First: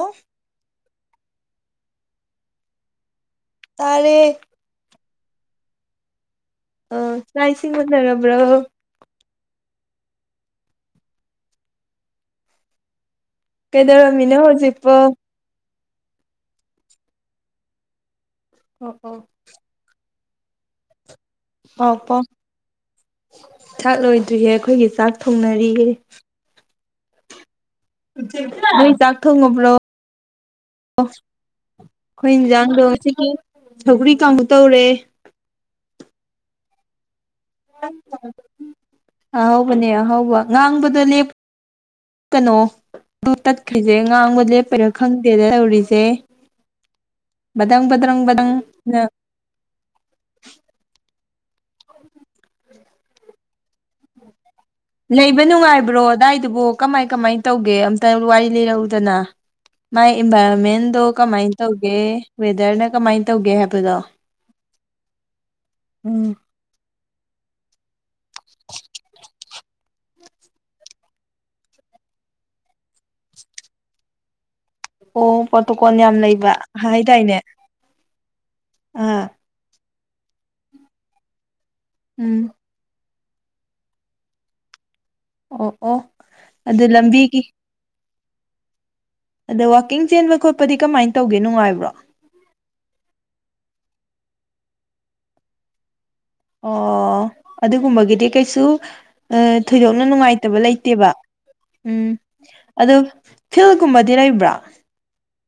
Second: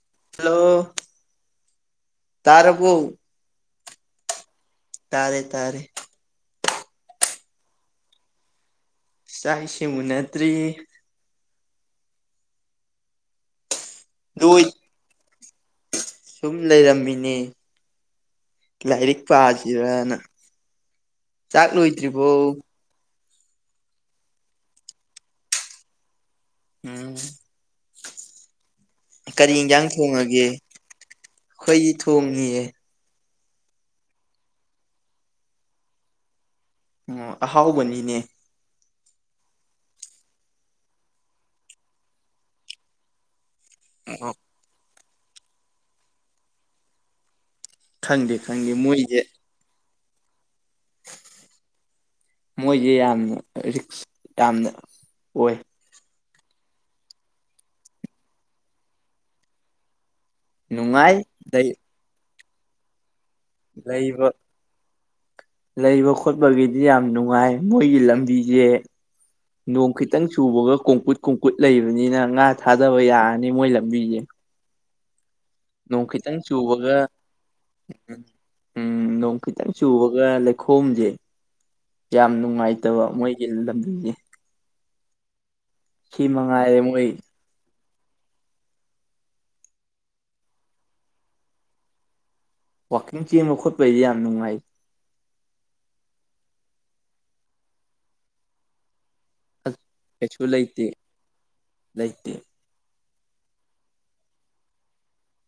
Of hello ꯇꯔꯕꯨ ꯇꯔꯦ ꯇꯥꯔꯦ ꯇꯥꯔꯦ ꯑ ꯆꯥꯛ ꯏꯁꯤꯡ ꯎꯟꯅꯔꯕ꯭ꯔꯣ ꯆꯥꯏꯁꯤꯃꯅꯠꯇ꯭ꯔꯤ ꯀꯩꯗꯔꯃꯤꯅꯦ ꯂꯣꯏ ꯍꯧꯖꯤꯛ ꯄ ꯁꯨꯝ ꯂꯩꯔꯝꯃꯤꯅꯦ ꯑꯣ ꯑꯣ ꯂꯥꯏꯔꯤꯛ ꯄꯥꯁꯤꯔꯅ ꯆꯥꯛ ꯄꯥꯎ ꯄꯥꯎ ꯂꯣꯏꯗ꯭ꯔꯤꯕꯣ ꯆꯥꯛ ꯂꯣꯏꯗ꯭ꯔꯤꯌꯦ ꯑꯩꯈꯣꯏꯒꯤ ꯆꯥꯛ ꯊꯣꯡꯅꯔꯤꯌꯦ ꯎꯝ ꯅꯣꯏ ꯆꯥꯛ ꯀꯔꯤ ꯊꯣꯡꯉꯕ꯭ꯔꯣ ꯌꯦꯟꯖꯥꯡ ꯊꯣꯡꯉꯒꯦ ꯑꯩꯈꯣꯏꯒꯤ ꯑꯩꯈꯣꯏ ꯊꯣꯡꯉꯤꯌꯦ ꯏꯟꯁꯥꯡꯗꯣ ꯁꯤꯒꯤ ꯁꯧꯒ꯭ꯔꯤ ꯀꯥꯡꯕꯨ ꯇꯧꯔꯦ ꯑꯣ ꯑꯍꯥꯎꯕꯅꯤꯅꯦ ꯑꯍꯧꯕꯅꯦ ꯑꯍꯧꯕ ꯉꯥꯡꯕꯗꫭ ꯂꯦꯞꯀꯅꫭ ꯑꯗꯨ ꯇꯠꯈ꯭ꯔꯤꯁꯦ ꯉꯥꯡꯕ ꯂꯦꯞꯄꯔꯥ ꯈꯪꯗꯦꯗ ꯇꯧꯔꯤꯁꯦ ꯕꯗꯪ ꯕꯗ꯭ꯔꯪ ꯈꯪꯗꯦ ꯕꯗꯪ ꯈꯪꯗꯦ ꯅ ꯃꯣꯏꯁꯦ ꯃꯣꯏꯁꯦ ꯌꯥꯝꯅ ꯔꯤꯛꯁ ꯌꯥꯝꯅ ꯂꯩꯕ ꯑꯣꯏ ꯅꯨꯡꯉꯥꯏꯕ꯭ꯔꯣ ꯑꯗꯥꯏꯗꯨꯕꯨ ꯀꯃꯥꯏ ꯀꯃꯥꯏꯅ ꯇꯧꯒꯦ ꯑꯝꯇ ꯋꯥꯔꯤ ꯂꯤꯔꯛꯎꯗꯅ ꯃꯥꯥꯏ ꯏꯟꯚꯥꯏꯔꯣꯟꯃꯦꯟꯗꯣ ꯅꯨꯡꯉꯥꯏ ꯀꯃꯥꯏꯅ ꯇꯧꯒꯦ ꯋꯦꯗ꯭ꯔꯅ ꯀꯃꯥꯏ ꯂꯩꯕ ꯂꯩꯕ ꯎꯝ ꯈꯣꯠꯄꯒꯤ ꯌꯥꯝ ꯅꯨꯡꯉꯥꯏ ꯃꯣꯏꯒꯤ ꯂꯝꯕꯤꯁꯦ ꯅ‌ꯣꯡ ꯈꯤ ꯇꯪ ꯆꯨꯕꯒ ꯀꯣꯡꯀꯨꯠ ꯀꯣꯡꯀꯨꯠ ꯂꯩꯕꯅꯤꯅ ꯉꯥ ꯊꯥꯗꯕ ꯌꯥꯔꯅꯤ ꯃꯣꯏ ꯂꯝꯕꯤꯁꯦ ꯑꯣ ꯄꯠꯇ‌ꯣꯛ ꯅꯣꯡ ꯈꯤꯇꯪ ꯆꯨꯕꯒ ꯎꯝ ꯎꯝ ꯑꯥ ꯅ‌ꯣꯡ ꯈꯤꯇꯪ ꯆꯨꯕꯒ ꯂꯩꯈꯣꯝꯁꯦ ꯌꯥꯝ ꯎꯝ ꯅꯨꯡꯉꯥꯏꯇꯕ ꯃꯣꯏꯒꯤ ꯂꯝꯕꯤꯖ‌ꯦ ꯑꯣ ꯑꯣ ꯃꯉꯥꯏꯔꯦ ꯑꯗꯨ ꯃꯣꯏ ꯂꯝꯕꯤꯒꯤ ꯑꯗ‌ꯣ ꯋꯥꯛꯀꯤꯡ ꯆꯦꯟꯕ ꯈꯣꯠꯄꯗꯤ ꯀꯃꯥꯏꯅ ꯇꯧꯒꯦ ꯅꯨꯡꯉꯥꯏꯕ꯭ꯔꯣ ꯋꯥꯛꯀꯤꯡ ꯆꯦꯟꯕ ꯈꯣꯠꯄꯩꯗꯤ ꯌꯥꯝ ꯅꯨꯡꯉꯥꯏ ꯑꯣ ꯑꯗꯨꯒꯨꯝꯕꯒꯤꯗꯤ ꯀꯩꯁꯨ ꯑ ꯊꯣꯏꯗꯣꯛꯅ ꯀꯩꯁꯨ ꯅꯨꯡꯉꯥꯏꯇꯕ ꯂꯩꯇꯦ ꯂꯩꯇꯦꯕ ꯎꯝ ꯂꯩꯇꯦ ꯑꯗꯨ ꯐꯤꯜꯒꯨꯝꯕꯗꯤ ꯂꯩꯕ꯭ꯔ‌ꯣ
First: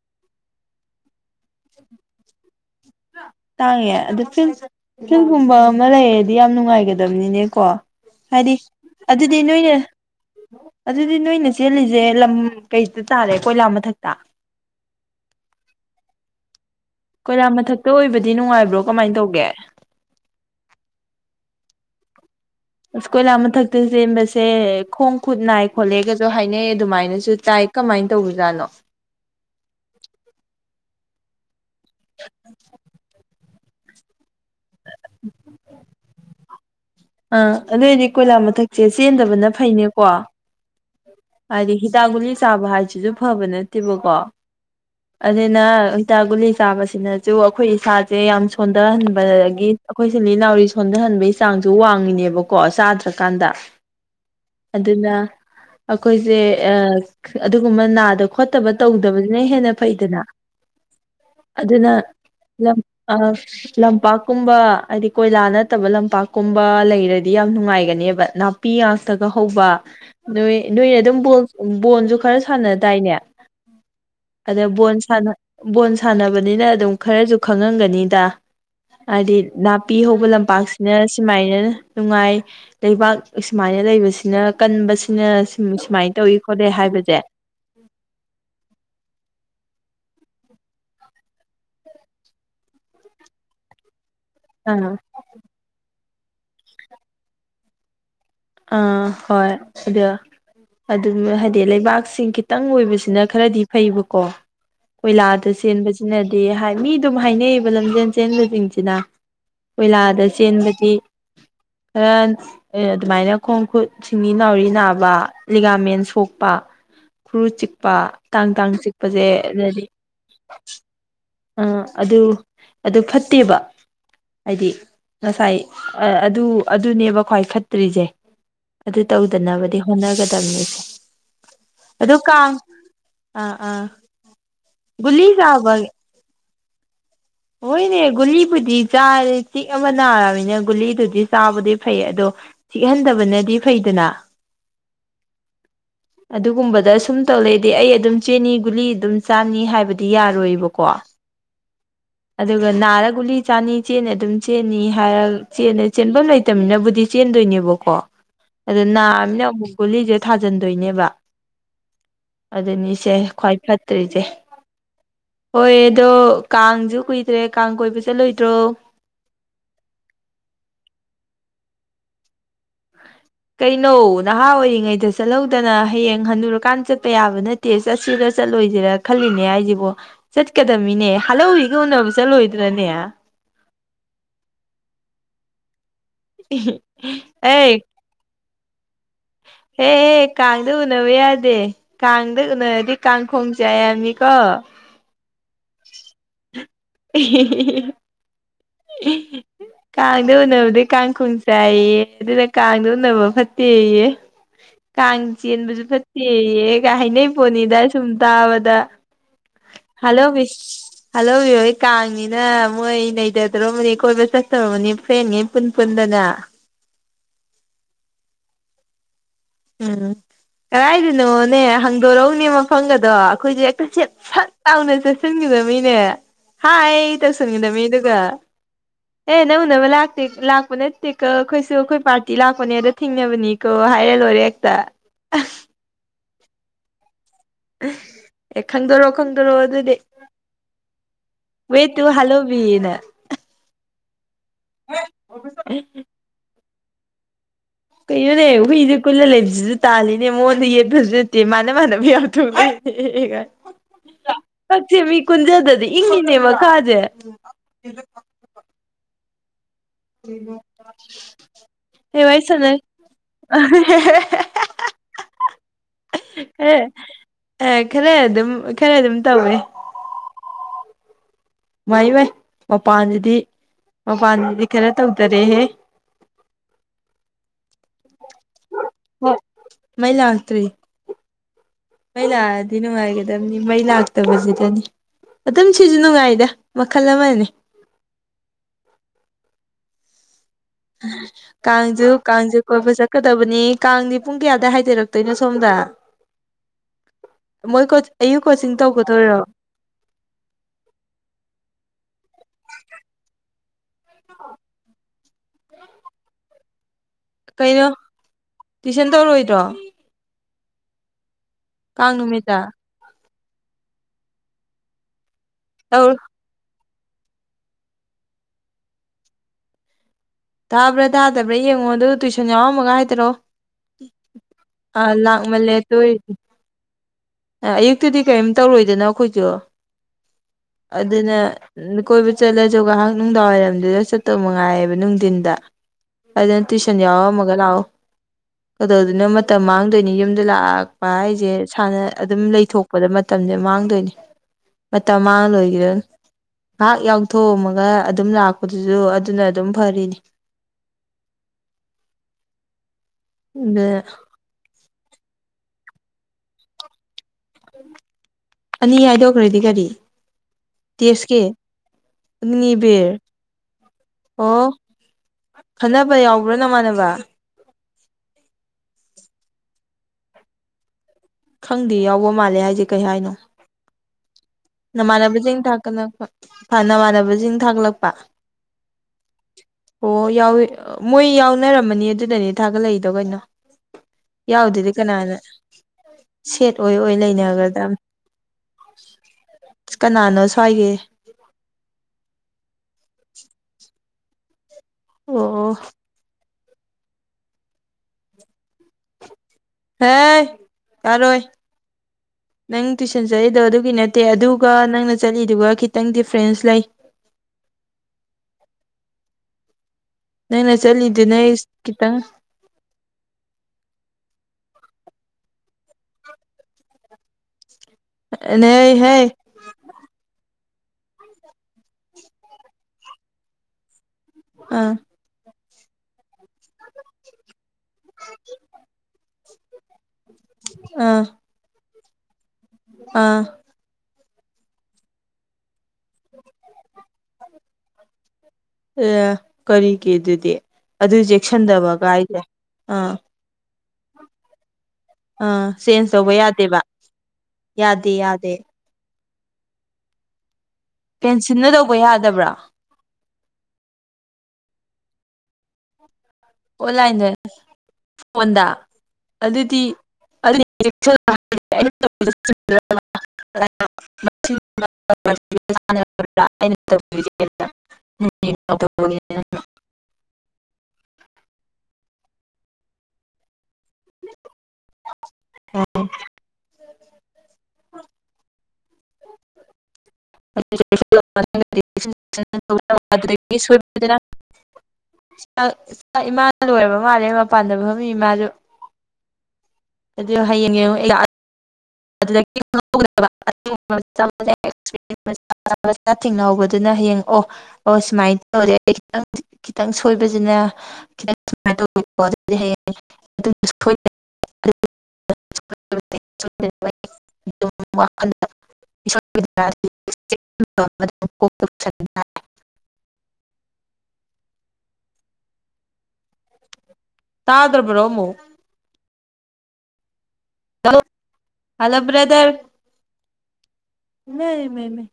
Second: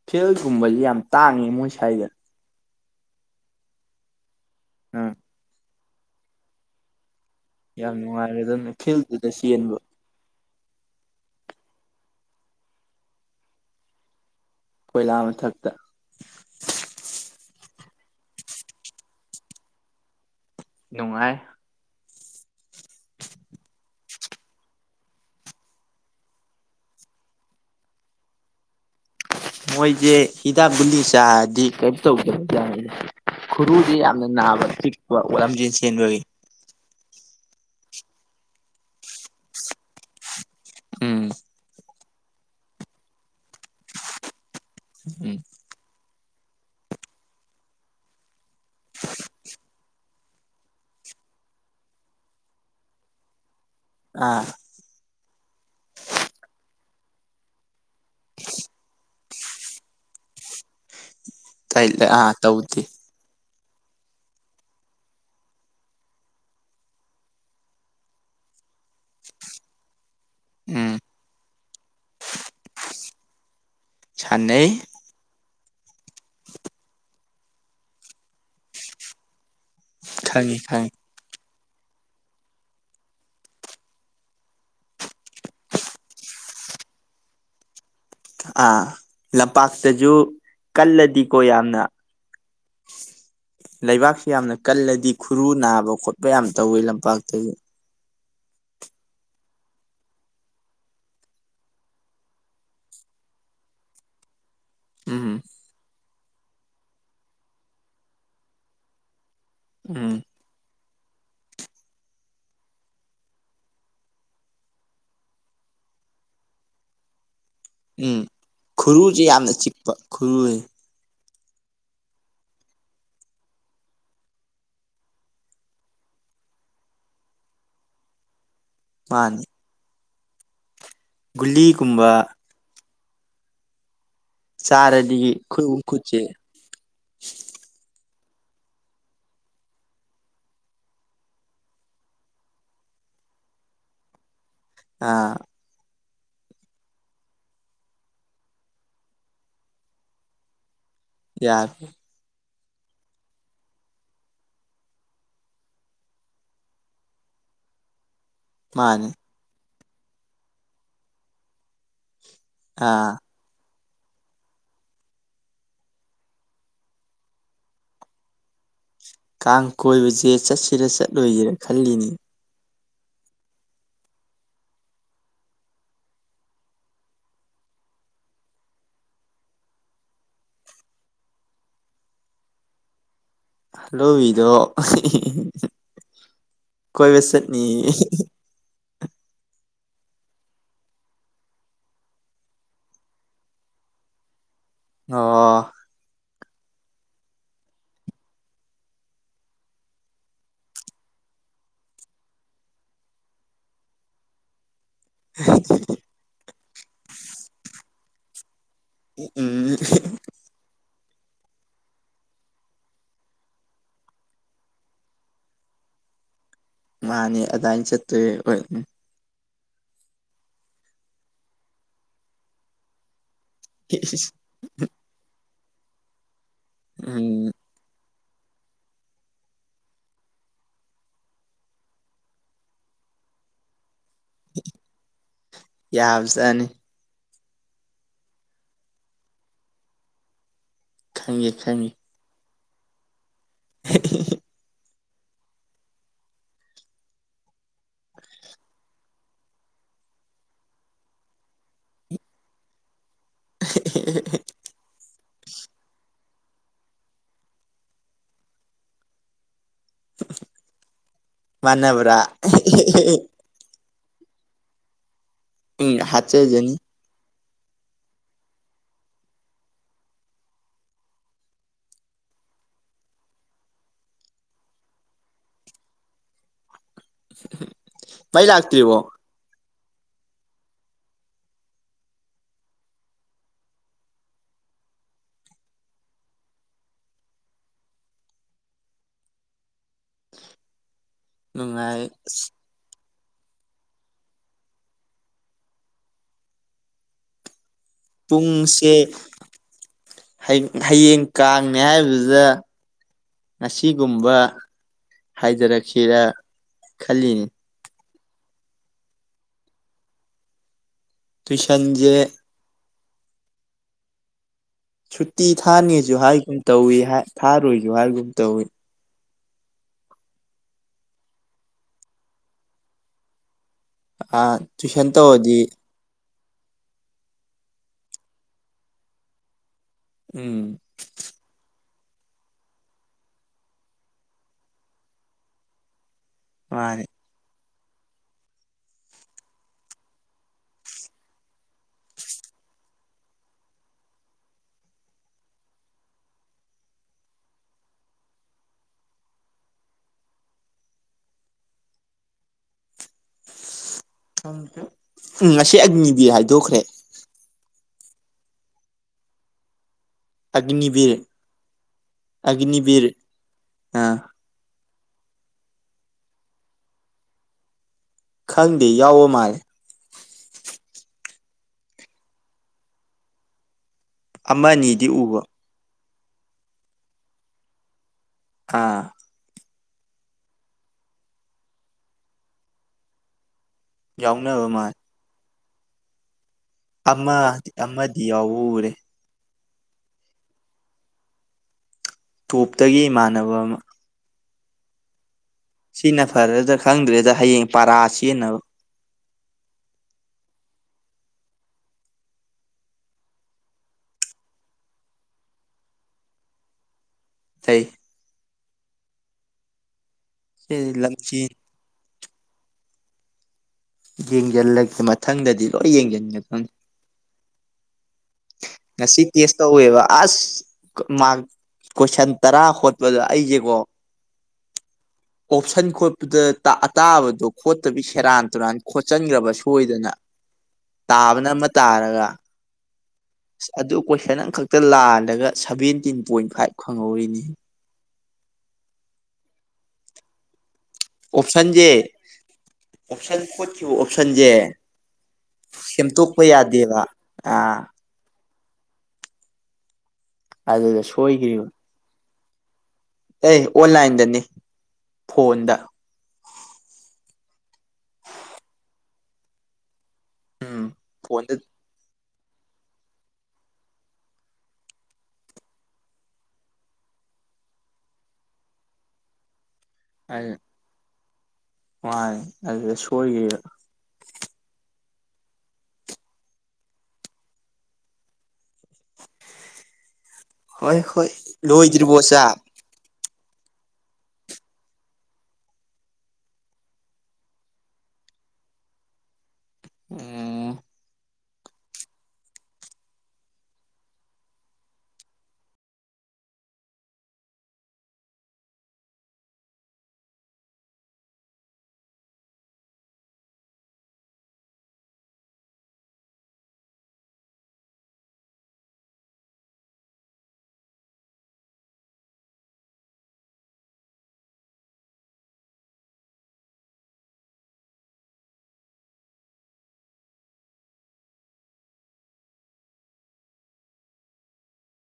ꯐꯤꯜꯒꯨꯝꯕꯁꯡꯖꯤ ꯌꯥꯝ ꯇꯥꯡꯏ ꯃꯣꯏ ꯁꯥꯏꯖ‌ꯦ ꯇꯥꯡꯉꯦ ꯑꯗꯨ ꯐꯤꯜ ꯑꯥ ꯐꯤꯂꯝꯒꯨꯝꯕ ꯑꯃ ꯂꯩꯔꯗꯤ ꯌꯥꯝ ꯅꯨꯡꯉꯥꯏꯒꯗꯕꯅꯤꯅꯦ ꯀꯣ ꯌꯥꯝ ꯍꯥꯏꯗꯤ ꯅꯨꯡꯉꯥꯏꯔꯗꯕꯅꯤ ꯐꯤꯜꯗꯨꯗ ꯑꯗꯨꯗꯤ ꯅꯣꯏꯅ ꯆꯦꯟꯕ ꯑꯗꯨꯗꯤ ꯅꯣꯏꯅ ꯆꯦꯜꯂꯤꯁꯦ ꯂꯝ ꯀꯩꯗ ꯇꯥꯔꯦ ꯀꯣꯏꯂꯥ ꯃꯊꯛꯇ ꯀꯣꯏꯂꯥ ꯃꯊꯛꯇ ꯀꯣꯏꯂꯥ ꯃꯊꯛꯇ ꯑꯣꯏꯕꯗꯤ ꯅꯨꯡꯉꯥꯏꯕ꯭ꯔꯣ ꯀꯃꯥꯏꯅ ꯇꯧꯒꯦ ꯅꯨꯡꯉꯥꯏ ꯑꯁ ꯀꯣꯏꯂꯥ ꯃꯊꯛꯇ ꯆꯦꯟꯕꯁꯦ ꯈꯣꯡ ꯈꯨꯠ ꯅꯥꯏ ꯈꯣꯠꯂꯦꯒꯁꯨ ꯍꯥꯏꯅꯩ ꯑꯗꯨꯃꯥꯏꯅꯁꯨ ꯇꯥꯏ ꯀꯃꯥꯏꯅ ꯇꯧꯕꯖꯥꯠꯅꯣ ꯃꯣꯏꯁꯦ ꯍꯤꯗꯥꯛ ꯒꯨꯂꯤ ꯆꯥꯗꯤ ꯀꯩꯝꯅ ꯇꯧꯗꯕ ꯖꯥꯠꯅ‌ꯦ ꯈꯨꯔꯨꯗꯤ ꯌꯥꯝꯅ ꯅꯥꯕ ꯄꯤꯛꯄ ꯋꯥꯠ ꯂꯝꯖꯦꯟ ꯆꯦꯟꯕꯒꯤ ꯑꯥ ꯑꯗꯨꯏꯗꯤ ꯀꯣꯏꯂꯥ ꯃꯊꯛꯁꯦ ꯆꯦꯟꯗꯕꯅ ꯐꯩꯅꯦꯀꯣ ꯎꯝ ꯍꯥꯏꯗꯤ ꯍꯤꯗꯥꯛ ꯒꯨꯂꯤ ꯆꯥꯕ ꯍꯥꯏꯁꯤꯁꯨ ꯐꯕ ꯅꯠꯇꯦꯕꯀꯣ ꯎꯝ ꯑꯗꯨꯅ ꯍꯤꯗꯥꯛ ꯒꯨꯂꯤ ꯆꯥꯕꯁꯤꯅꯁꯨ ꯑꯩꯈꯣꯏ ꯏꯁꯥꯁꯦ ꯌꯥꯝ ꯁꯣꯟꯊꯍꯟꯕꯗꯒꯤ ꯑꯩꯈꯣꯏ ꯁꯤꯡꯂꯤ ꯅꯥꯎꯔꯤꯁ‌ꯦ ꯁ‌ꯣꯟꯊꯍꯟꯕꯒꯤ ꯆꯥꯡꯁꯨ ꯋꯥꯡꯉꯤꯅꯦꯕꯀꯣ ꯆꯥꯗ꯭ꯔꯀꯥꯟꯗ ꯑꯥ ꯑꯗꯨꯅ ꯑꯩꯈꯣꯏꯁꯦ ꯑꯥ ꯑꯗꯨꯒꯨꯝꯕ ꯅꯥꯗꯕ ꯈꯣꯠꯇꯕ ꯇꯧꯗꯕꯗꯨꯅ ꯍꯦꯟꯅ ꯐꯩꯗꯅ ꯑꯗꯨꯅ ꯑꯥ ꯂꯝ ꯇꯧꯗꯦ ꯑꯥ ꯂꯝꯄꯥꯛꯀꯨꯝꯕ ꯍꯥꯏꯗꯤ ꯀꯣꯏꯂꯥ ꯅꯠꯇꯕ ꯂꯝꯄꯥꯛꯀꯨꯝꯕ ꯂꯩꯔꯗꯤ ꯌꯥꯝ ꯅꯨꯡꯉꯥꯏꯒꯅꯦꯕ ꯄꯤꯌꯥꯛꯇꯒ ꯍꯧꯕ ꯅꯣꯏ ꯎꯝ ꯅꯣꯏꯅ ꯑꯗꯨꯝ ꯕ‌ꯣꯜ ꯕꯣꯜꯁꯨ ꯈꯔ ꯁꯥꯟꯅꯗꯥꯥꯏꯅꯦ ꯑꯗ ꯁꯥꯟꯅꯩ ꯕꯣꯜ ꯕꯣꯜ ꯁꯥꯟꯅꯕꯅꯤꯅ ꯑꯗꯨꯝ ꯈꯔꯁꯨ ꯈꯪꯉꯝꯒꯅꯤꯗ ꯍꯥꯏꯗꯤ ꯄꯤ ꯍꯧꯕ ꯈꯪꯉꯤ ꯂꯝꯄꯥꯛꯁꯤꯅ ꯈꯪꯉꯤ ꯁꯨꯃꯥꯏꯅ ꯅꯨꯡꯉꯥꯏ ꯂꯩꯕꯥꯛ ꯑꯁꯨꯃꯥꯏꯅ ꯂꯩꯕꯁꯤꯅ ꯀꯟꯕꯁꯤꯅ ꯎꯝ ꯁꯨꯃꯥꯏꯅ ꯇꯧꯋ‌ꯦ ꯈꯣꯠꯂ‌ꯦ ꯍꯥꯏꯕꯁꯦ ꯑꯥ ꯂꯝꯄꯥꯛꯇꯁꯨ ꯀꯜꯂꯗꯤꯀꯣ ꯌꯥꯝꯅ [inaudible] ꯂꯩꯕꯥꯛꯁꯤ ꯌꯥꯝꯅ ꯑꯥ ꯀꯜꯂꯗꯤ ꯈꯨꯔꯨ ꯅꯥꯕ ꯈꯣꯠꯄ ꯌꯥꯝ ꯇꯧꯋꯦ ꯂꯝꯄꯥꯛꯇꯁꯨ ꯑ ꯍꫭꯏ ꯑꯗꯨ ꯑꯗꯨꯗꯨꯒ ꯍꯥꯏꯗꯤ ꯂꯩꯕꯥꯛꯁꯤꯡ ꯈꯤꯇꯪ ꯑꯣꯏꯕꯁꯤꯅ ꯈꯔꯗꯤ ꯐꯩꯕꯀꯣ꯫ ꯎꯝ ꯀꯣꯏꯂꯥꯗ ꯆꯦꯟꯕꯁꯤꯅꯗꯤ ꯍꯥꯏ ꯃꯤ ꯑꯗꯨꯝ ꯍꯥꯏꯅꯩꯌꯦꯕ ꯂꯝꯖꯦꯟ ꯆꯦꯟꯕꯁꯤꯡꯁꯤꯅ꯫ ꯎꯝ ꯀꯣꯏꯂꯥꯗ ꯆꯦꯟꯕꯗꯤ ꯈꯔ ꯑ ꯑꯗꯨꯃꯥꯏꯅ ꯈꯣꯡ ꯈꯨꯠ ꯁꯤꯡꯂꯤ ꯅꯥꯎꯔꯤ ꯅꯥꯕ ꯂꯤꯒꯥꯃꯦꯟ ꯁꯣꯛꯄ ꯈꯨꯔꯨ ꯆꯤꯛ ꯄꯥ ꯎꯝ ꯇꯥꯡ ꯇꯥꯡ ꯈꯨꯔꯨꯁꯦ ꯆꯤꯛꯄꯁꯦ ꯌꯥꯝꯅ ꯑꯗꯗꯤ ꯆꯤꯛꯄ ꯈꯨꯔꯨꯁꯦ ꯑ ꯑꯗꯨ ꯑꯗꯨ ꯐꯠꯇꯦꯕ꯫ ꯍꯥꯏꯗꯤ ꯉꯁꯥꯏ ꯑꯥ ꯑꯗꯨ ꯑꯗꯨꯅꯦꯕ ꯈ꯭ꯋꯥꯏ ꯐꯠꯇ꯭ꯔꯤꯁꯦ꯫ ꯑꯗꯨ ꯃꯥꯅꯤ ꯇꯧꯗꯅꯕꯗꯤ ꯍꯣꯠꯅꯒꯗꯕꯅꯤ ꯒꯨꯂꯤꯒꯨꯝꯕ ꯑꯗꯨ ꯀꯥꯡ ꯑꯥ ꯑꯥ꯫ ꯆꯥꯔꯗꯤ ꯒꯨꯂꯤ ꯈꯨꯟ ꯆꯥꯕ ꯈꯨꯨꯠꯁꯦ ꯍꯣꯏꯅꯦ ꯒꯨꯂꯤꯕꯨꯗꯤ ꯆꯥꯔꯦ ꯆꯤꯛ ꯑꯕ ꯅꯥꯔꯕꯅꯤꯅ ꯒꯨꯂꯤꯗꯨꯗꯤ ꯆꯥꯕꯗꯤ ꯐꯩ ꯑꯗꯣ ꯆꯤꯛꯍꯟꯗꯕꯅꯗꯤ ꯐꯩꯗꯅ꯫ ꯑꯥ꯫ ꯑꯗꯨꯒꯨꯝꯕꯗ ꯁꯨꯝ ꯇꯧ ꯂꯩꯗꯤ ꯑꯩ ꯑꯗꯨꯝ ꯆꯦꯅꯤ ꯒꯨꯂꯤ ꯑꯗꯨꯝ ꯆꯥꯅꯤ ꯍꯥꯏꯕꯗꯤ ꯌꯥꯔꯣꯏꯕꯀꯣ꯫ ꯌꯥ ꯑꯗꯨꯒ ꯅꯥꯔ ꯒꯨꯂꯤ ꯆꯥꯅꯤ ꯆꯦꯅꯤ ꯑꯗꯨꯝ ꯆꯦꯟꯅꯤ ꯍꯥꯏꯔꯒ ꯆꯟꯅ ꯆꯦꯟꯐꯝ ꯂꯩꯇꯝꯅꯤꯅꯕꯨꯗꯤ ꯆꯦꯟꯗꯣꯏꯅꯦꯕꯣ꯫ ꯀꯣ ꯑꯗꯣ ꯃꯥꯅꯦ ꯅꯥꯃꯤꯅ ꯑꯃꯨꯛ ꯀꯒꯨꯂꯤꯁꯦ ꯊꯥꯖꯤꯟꯗꯣꯏꯅꯦꯕ꯫ ꯑꯗꯨꯅꯤꯁꯦ ꯑꯥ ꯈ꯭ꯋꯥꯏ ꯐꯠꯇ꯭ꯔꯤꯁꯦ ꯍꯣꯏ ꯑꯗꯣ ꯀꯥꯡꯁꯨ ꯀꯨꯏꯗ꯭ꯔꯦ ꯀꯥꯡ ꯀꯣꯏꯕ ꯆꯠꯂꯣꯏꯗ꯭ꯔꯣ꯫ ꯀꯥꯡ ꯀꯣꯏꯕꯁꯦ ꯆꯠꯁꯤꯔ ꯆꯠꯂꯣꯏꯁꯤꯔꯥ ꯈꯜꯂꯤꯅꯤ꯫ ꯀꯩꯅꯣ ꯅꯍꯥ ꯑꯣꯏꯔꯤꯉꯩꯗ ꯆꯠꯍꯧꯗꯅ ꯍꯌꯦꯡ ꯍꯟꯅꯨꯔꯀꯥꯟꯗ ꯆꯠꯄ ꯌꯥꯕ ꯅꯠ ꯇꯦ ꯆꯠꯁꯤꯔ ꯆꯠꯂꯣꯏꯁꯤꯔꯥ ꯈꯜꯂꯤꯅꯦ ꯍꯥꯏꯁꯤꯕꯣ꯫ ꯆꯠꯀꯗꯃꯤꯅꯦ ꯍꯜꯍꯧꯤꯒ ꯎꯅꯕ ꯆꯠꯂꯣꯏꯗ꯭ꯔꯅꯦ꯫ ꯍꯂꯣꯕꯤꯗꯣ ꯀꯣꯏꯕ ꯑꯩ ꯆꯠꯅꯤꯌꯦ꯫ ꯍꯦ ꯍꯦ ꯀꯥꯡꯗ ꯎꯟꯅꯕ ꯌꯥꯗꯦ꯫ ꯀꯥꯡꯗ ꯎꯅꯔꯗꯤ ꯀꯥꯡꯈꯣꯡ ꯆꯥꯏ ꯍꯥꯏꯕꯅꯤꯀꯣ꯫ ꯑꯣ꯫ [unintelligible] [unintelligible] ꯀꯥꯡꯗ ꯎꯅꯕꯗꯤ ꯀꯥꯡꯈꯨꯟ ꯆꯥꯏꯌꯦ ꯑꯗꯨꯅ ꯀꯥꯡꯗ ꯎꯅꯕ ꯐꯠꯇꯦꯌꯦ꯫ [inaudible] ꯀꯥꯡ ꯆꯦꯟꯕꯁꯨ ꯐꯠꯇꯦꯌꯦꯒꯥ ꯍꯥꯏꯅꯩ ꯄꯣꯟꯅꯤꯗ ꯁꯨꯝ ꯇꯥꯕꯗ꯫ [unintelligible] [unintelligible] ꯍꯜꯂꫭꯕꯤꯍꫭꯏ ꯀꯥꯡꯅꯤꯅ ꯃꯣꯏ ꯅꯩꯖꯗ꯭ꯔꯕꯅꯤ ꯀꯣꯏꯕ ꯆꯠꯇꯧꯕꯅꯤ ꯐ꯭ꯔꯦꯟꯉꯩ ꯄꯨꯟꯄꯨꯟꯗꯅ꯫ ꯃꯥꯅꯤ ꯑꯗꯥꯏꯅ ꯆꯠꯇꫭꯏꯔ ꯑꫭꯏ ꯎꯝ ꯀꯗꯥꯥꯏꯗꯅꯣꯅꯦ ꯍꯥꯡꯗꯣꯔꯛꯎꯅꯦ ꯃꯐꯝꯒꯗꯣ ꯑꯩꯈꯣꯏꯁꯦ ꯇꯁꯦꯠ ꯁꯛ ꯂꯥꯎꯅ ꯆꯠꯁꯤꯟꯒꯗꯅꯤꯅꯦ꯫ ꯍꯥꯏ ꯎꯝ ꯇꯧꯁꯤꯟꯒꯗꯃꯤ ꯗꯨꯒ꯫ ꯑꯦ ꯅꯪ ꯎꯅꯕ ꯂꯥꯛꯇꯦ ꯂꯥꯛꯄ ꯅꯠꯇꯦꯀꫭ ꯑꯈꯣꯏꯁꯨ ꯑꯈꯣꯏ ꯄꯥꯔꯇꯤ ꯂꯥꯛꯄꯅꯦ ꯑꯗꯣ ꯊꯦꯡꯅꯕꯅꯤ꯫ ꯀꯣ ꯍꯥꯏꯔ ꯂꯣꯔꯦ ꯍꯦꯛꯇ꯫ ꯌꯥꯕ ꯆꯥꯠꯅꯤ꯫ ꯑꯦ ꯈꯪꯗꯣꯔꯣ-ꯈꯪꯗꯣꯔꯣ ꯑꯗꯨꯗꯤ ꯈꯪꯉꯦ ꯋꯦ ꯈꯪꯉꯦ ꯇꯨ ꯍꯥꯜꯂꯣ꯫ [unintelligible] [unintelligible] [inaudible] ꯀꯩꯅꯣꯅꯦ ꯍꯨꯏꯁꯦ ꯀꯨꯜꯂ ꯂꯩꯕꯁꯤꯁꯨ ꯇꯥꯜꯂꯤꯅꯦ ꯃꯉꯣꯟꯗ ꯌꯦꯠꯄꯁꯨ ꯅꯠꯇꯦ ꯃꯥꯅ ꯃꯥꯥꯟꯅꯕ ꯌꯥꯎꯊꯣꯛꯑꯦ꯫ [unintelligible] ꯀꯛꯁꯦ ꯃꯤ ꯀꯨꯟꯖꯗꯗꯤ ꯏꯪꯉꯤꯅꯦꯕ ꯀꯥꯁꯦ ꯍ ꯃꯥꯟꯅꯕ꯭ꯔꯥ ꯋꯥꯁ ꯅ ꯑ ꯎꯝ ꯍ ꯍꯥꯠꯆꯖꯅꯤ ꯑꯦ ꯈꯔ ꯑꯗꯨꯝ ꯈꯔ ꯑꯗꯨꯝ ꯇꯧꯋꯦ ꯋꯥꯏ ꯥꯏ ꯃꯄꯥꯟꯗꯗꯤ ꯃꯄꯥꯟꯗꯗꯤ ꯈꯔ ꯇꯧꯗꯔꯦꯍꯦ ꯐꯩ ꯂ ꯂꯥꯛꯇꯔꯤꯕꯣ ꯍ ꯃꯩꯂ ꯍꯥꯇꯔꯤ ꯃꯩ ꯂꯥꯛꯑꯗꯤ ꯅꯨꯡꯉꯥꯏꯒꯗꯕꯅꯤ ꯃꯩ ꯂꯥꯛꯇꯕꯁꯤꯗꯅꯤ ꯑꯗꯨꯝ ꯁꯤꯁꯨ ꯅꯨꯡꯉꯥꯏꯗ ꯃꯈꯜ ꯑꯃꯅꯦ ꯅꯨꯡꯉꯥꯏ ꯀꯥꯖꯨ ꯀꯥꯖꯨ ꯀꯣꯏꯕꯣꯏ ꯆꯠꯀꯗꯕꯅꯤ ꯀꯥꯡꯗꯤ ꯄꯨꯡ ꯀꯌꯥꯗꯏ ꯍꯥꯏꯗꯔꯛꯇꯣꯏꯅꯣ ꯁꯣꯝꯗ ꯃꯣꯏ ꯀꯣ ꯑꯌꯨꯛ ꯀꯣꯆꯤꯡ ꯄꯨꯡꯁꯦ ꯇꯧꯒꯗꯣꯏꯔꯣ ꯍꯌꯦꯡ ꯀꯥꯡꯅꯦ ꯍꯥꯏꯗꯨꯗ ꯑꯁꯤꯒꯨꯝꯕ ꯍꯥꯏꯖꯔꯛꯁꯤꯔ ꯈꯜꯂꯤꯅꯤ ꯀꯩꯅꯣ ꯇꯨꯏꯁꯟ ꯇꯧꯔꯣꯏꯗ꯭ꯔꯣ ꯇ꯭ꯨꯏꯁꯟꯁꯦ ꯀꯥꯡ ꯅꯨꯃꯤꯠꯇ ꯁꯨꯇꯤ ꯊꯥꯅꯤꯁꯨ ꯇꯧ ꯍꯥꯏꯒꯨꯝ ꯇꯧꯏ ꯊꯥꯔꯣꯏꯁꯨ ꯍꯥꯏꯒꯨꯝ ꯇꯧꯏ ꯇꯥꯕ꯭ꯔꯥ ꯇꯥꯗꯕ꯭ꯔꯥ ꯌꯦꯡꯉꯣ ꯑꯗꯨꯗ ꯇꯨꯏꯁꯟ ꯌꯥꯎꯔꯝꯃꯒ ꯍꯥꯏꯗꯔꯑꯣ ꯑꯥ ꯇꯨꯏꯁꯟ ꯇꯧꯔꯗꯤ ꯂꯥꯛꯃꯜꯂꯦ ꯑꯗꯨ ꯑꯣꯏꯗꯤ ꯑꯌꯨꯛꯇꯨꯗꯤ ꯀꯔꯤꯝ ꯇꯧꯔꯣꯏꯗꯅꯣ ꯑꯩꯈꯣꯏꯁꯨ ꯎꯝ ꯑꯗꯨꯅ ꯀꯣꯏꯕ ꯆꯠꯂꯁꯨ ꯉꯥꯏꯍꯥꯛ ꯅꯨꯡꯗꯥꯡꯋꯥꯏꯔꯝꯗꯨꯗ ꯆꯠꯇꯧ ꯃꯉꯥꯏꯌꯦꯕ ꯅꯨꯡꯊꯤꯟꯗ ꯑꯗꯅ ꯇꯨꯁꯟ ꯌꯥꯑꯣ ꯃꯒ ꯂꯣ ꯌꯥꯔ ꯀꯗꯧꯗꯅ ꯃꯇꯝ ꯃꯥꯡꯗꯣꯏꯅꯤ ꯌꯨꯝꯗ ꯂꯥꯛꯄ ꯍꯥꯏꯁꯦ ꯁꯥꯟꯅ ꯑꯗꯨꯝ ꯂꯩꯊꯣꯛ ꯄꯄꯗ ꯃꯇꯝꯁꯦ ꯃꯥꯡꯗꯣꯏꯅꯤ ꯃꯇꯝ ꯃꯥꯡꯉ ꯂꯣꯏꯈꯤꯗꯅꯤ ꯉꯥꯏꯍꯥꯛ ꯌꯥꯎꯊꯣꯛꯑꯝꯃꯒ ꯑꯗꯨꯝ ꯂꯥꯛꯄꯗꯨꯁꯨ ꯑꯗꯨꯅ ꯑꯗꯨꯝ ꯐꯔꯤꯅꯤ ꯑꯗ ꯎꯝ ꯉꯁꯤ ꯑꯅꯤꯗꯤ ꯍꯥꯏꯗꯣꯛꯈ꯭ꯔꯦ ꯑꯅꯤ ꯍꯥꯏꯗꯣꯛꯈ꯭ꯔꯗꯤ ꯀꯔꯤ ꯑꯒꯅꯤꯕꯤꯔ ꯇꯦꯁꯀꯦ ꯑꯒꯅꯤꯕꯤꯔ ꯎꯅꯤꯕꯔ ꯑꯥ ꯑꯣ ꯈꯟꯅꯕ ꯌꯥꯎꯕ꯭ꯔꯣ ꯅꯃꯥꯟꯅꯕ ꯈꯪꯗꯦ ꯌꯥꯎꯕ ꯃꯥꯜꯂꯦ ꯈꯪꯗꯦ ꯌꯥꯎꯕ ꯃꯥꯜꯂꯦ ꯍꯥꯏꯁꯦ ꯀꯩ ꯍꯥꯏꯅꯣ ꯑꯃ ꯑꯅꯤꯗꯤ ꯎꯕ ꯅꯃꯥꯟꯅꯕꯁꯤꯡ ꯊꯥꯛꯀꯅ ꯅꯃꯥꯟꯅꯕꯁꯤꯡ ꯊꯥꯛꯠꯂꯛꯄ ꯑꯥ ꯑꯣ ꯌꯥꯎꯏ ꯃꯣꯏ ꯌꯥꯎꯅꯔꯝꯃꯅꯤ ꯑꯗꯨꯗꯅꯦ ꯊꯥꯒꯠꯂꯛꯏꯗꯣ ꯀꯩꯅꯣ ꯌꯥꯎꯅꯕ ꯌꯥꯎꯗꯗꯤ ꯃꯥꯜꯂꯦ ꯀꯅꯥꯅ ꯁꯦꯠ ꯑꯣꯏ ꯑꯣꯏ ꯂꯩꯅꯈ꯭ꯔꯗ ꯌꯥꯎꯔꯦ ꯀꯅꯥꯅꯣ ꯁ꯭ꯋꯥꯏꯒꯦ ꯇꯣꯞꯇꯒꯤ ꯏꯃꯥꯟꯅꯕ ꯑꯃ ꯑꯣ ꯁꯤꯅ ꯐꯔꯦꯗ ꯈꯪꯗ꯭ꯔꯦꯗ ꯍꯌꯦꯡ ꯄꯔꯥ ꯆꯦꯟꯅꯕ ꯍꯦ ꯀꯔꯣꯏ ꯅꯪ ꯇꯨꯏꯁꯟ ꯆꯠꯂꯤꯗꯣ ꯑꯗꯨꯒꯤ ꯅꯠꯇꯦ ꯑꯗꯨꯒ ꯅꯪꯅ ꯆꯠꯂꯤꯗꯨꯒ ꯈꯤꯇꯪ ꯗꯤꯐ꯭ꯔꯦꯟꯁ ꯂꯩ ꯁꯩ ꯅꯪꯅ ꯁꯤ ꯆꯠꯂꯤꯗꯨ ꯅ ꯂꯝꯆꯦꯟ ꯈꯤꯇꯪ ꯌꯦꯡꯁꯤꯜꯂꯒꯦ ꯃꯊꯪꯗꯗꯤ ꯂꯣꯏ ꯌꯦꯡꯁꯤꯟꯒꯦ ꯈꯪꯅꯤ ꯅ ꯍꯦ ꯁꯤꯇꯁ ꯇꯧꯋꯦꯕ ꯑꯁ ꯃꯥꯔꯛ ꯀꯣꯏꯁꯟ ꯇꯔꯥ ꯍꯣꯠꯄꯗ ꯑꯩꯁꯦꯀꯣ ꯑꯥ ꯑꯣꯞꯁꯟ ꯈꯣꯠꯄꯗ ꯑꯇꯥꯕꯗꯣ ꯈꯣꯠꯇꯕꯤ ꯁꯦꯔꯥꯟ ꯇꯨꯔꯥꯟ ꯈꯣꯠꯆꯟꯈ꯭ꯔꯕꯁꯨ ꯁꯣꯏꯗꯅ ꯑꯥ ꯇꯥꯕꯅ ꯑꯃ ꯇꯥꯔꯒ ꯑꯥ ꯑꯗꯨ ꯀꯣꯏꯁꯟ ꯑꯃꯈꯛꯇ ꯂꯥꯜꯂꯒ ꯁꯚꯦꯟꯇꯤꯟ ꯄꯣꯏꯟ ꯐꯥꯏꯚ ꯐꯪꯍꯧꯔꯤꯅꯤ ꯑꯦ ꯀꯔꯤꯒꯤ ꯑꯗꯨꯗꯤ ꯑꯗꯨ ꯑꯣꯞꯁꯟꯁꯦ ꯆꯦꯛꯁꯤꯟꯗꯕꯒꯥꯏꯁꯦ ꯑꯥ ꯑꯣꯞꯁꯟꯁ ꯑꯥ ꯆꯦꯟꯖ ꯇꯧꯕ ꯌꯥꯗꯦꯕ ꯑꯥ ꯌꯥꯗꯦ ꯌꯥꯗꯦ ꯑꯗꯨ ꯑꯗꯨ ꯄꯦꯟꯁꯤꯜꯅ ꯇꯧꯕ ꯌꯥꯗꯕ꯭ꯔꯥ ꯑꯦ ꯑꯣꯟꯂꯥꯏꯟꯗꯅꯤ ꯐꯣꯟꯗ ꯑꯣꯟꯂꯥꯏꯟꯗ ꯐꯣꯟꯗ ꯑꯗꯨꯗꯤ ꯑꯗꯨ ꯎꯝ ꯐꯣꯟꯗ ꯍꯣꯏ [unintelligible] ꯍꯥꯏ ꯋꯥꯥꯏ ꯑꯗꯨꯗ ꯁꯣꯏꯈꯤꯕ ꯍꯝ ꯗ ꯍꯣꯏ ꯍꯣꯏ ꯂꯣꯏꯗ꯭ꯔꯤꯕꯣ ꯆꯥꯛ [unintelligible] ꯆꯥꯛ ꯆꯥꯛ ꯏꯃꯥꯅ ꯂꯣꯏꯔꯕ ꯃꯥꯜꯂꯦ ꯃꯄꯥꯟꯗ ꯐꯝꯃꯤ ꯏꯃꯥꯖꯨ ꯑꯗꯨꯣ ꯍꯌꯦꯡ ꯎꯝ ꯑꯗꯨ ꯃ ꯃꯆꯥ ꯊꯦꯡꯅꯍꯧꯕꯗꯨꯅ ꯍꯌꯦꯡꯉꯛꯑꯣ ꯑꯣ ꯁꯨꯃꯥꯏꯅ ꯇꯧꯔꯦ ꯑꯩ ꯈꯤꯇꯪ ꯈꯤꯇꯪ ꯁꯣꯏꯕꯁꯤꯅ [unintelligible] ꯑꯗꯨ ꯑꯗꯨ [unintelligible] ꯋꯥ [unintelligible] ꯇꯥꯗ꯭ꯔꯕ꯭ꯔꯣ ꯑꯃꯨꯛ ꯍꯂꯣ ꯍꯜꯂꯣ ꯕ꯭ꯔꯗꯔ ꯏꯃꯩ ꯃꯩ ꯃꯩ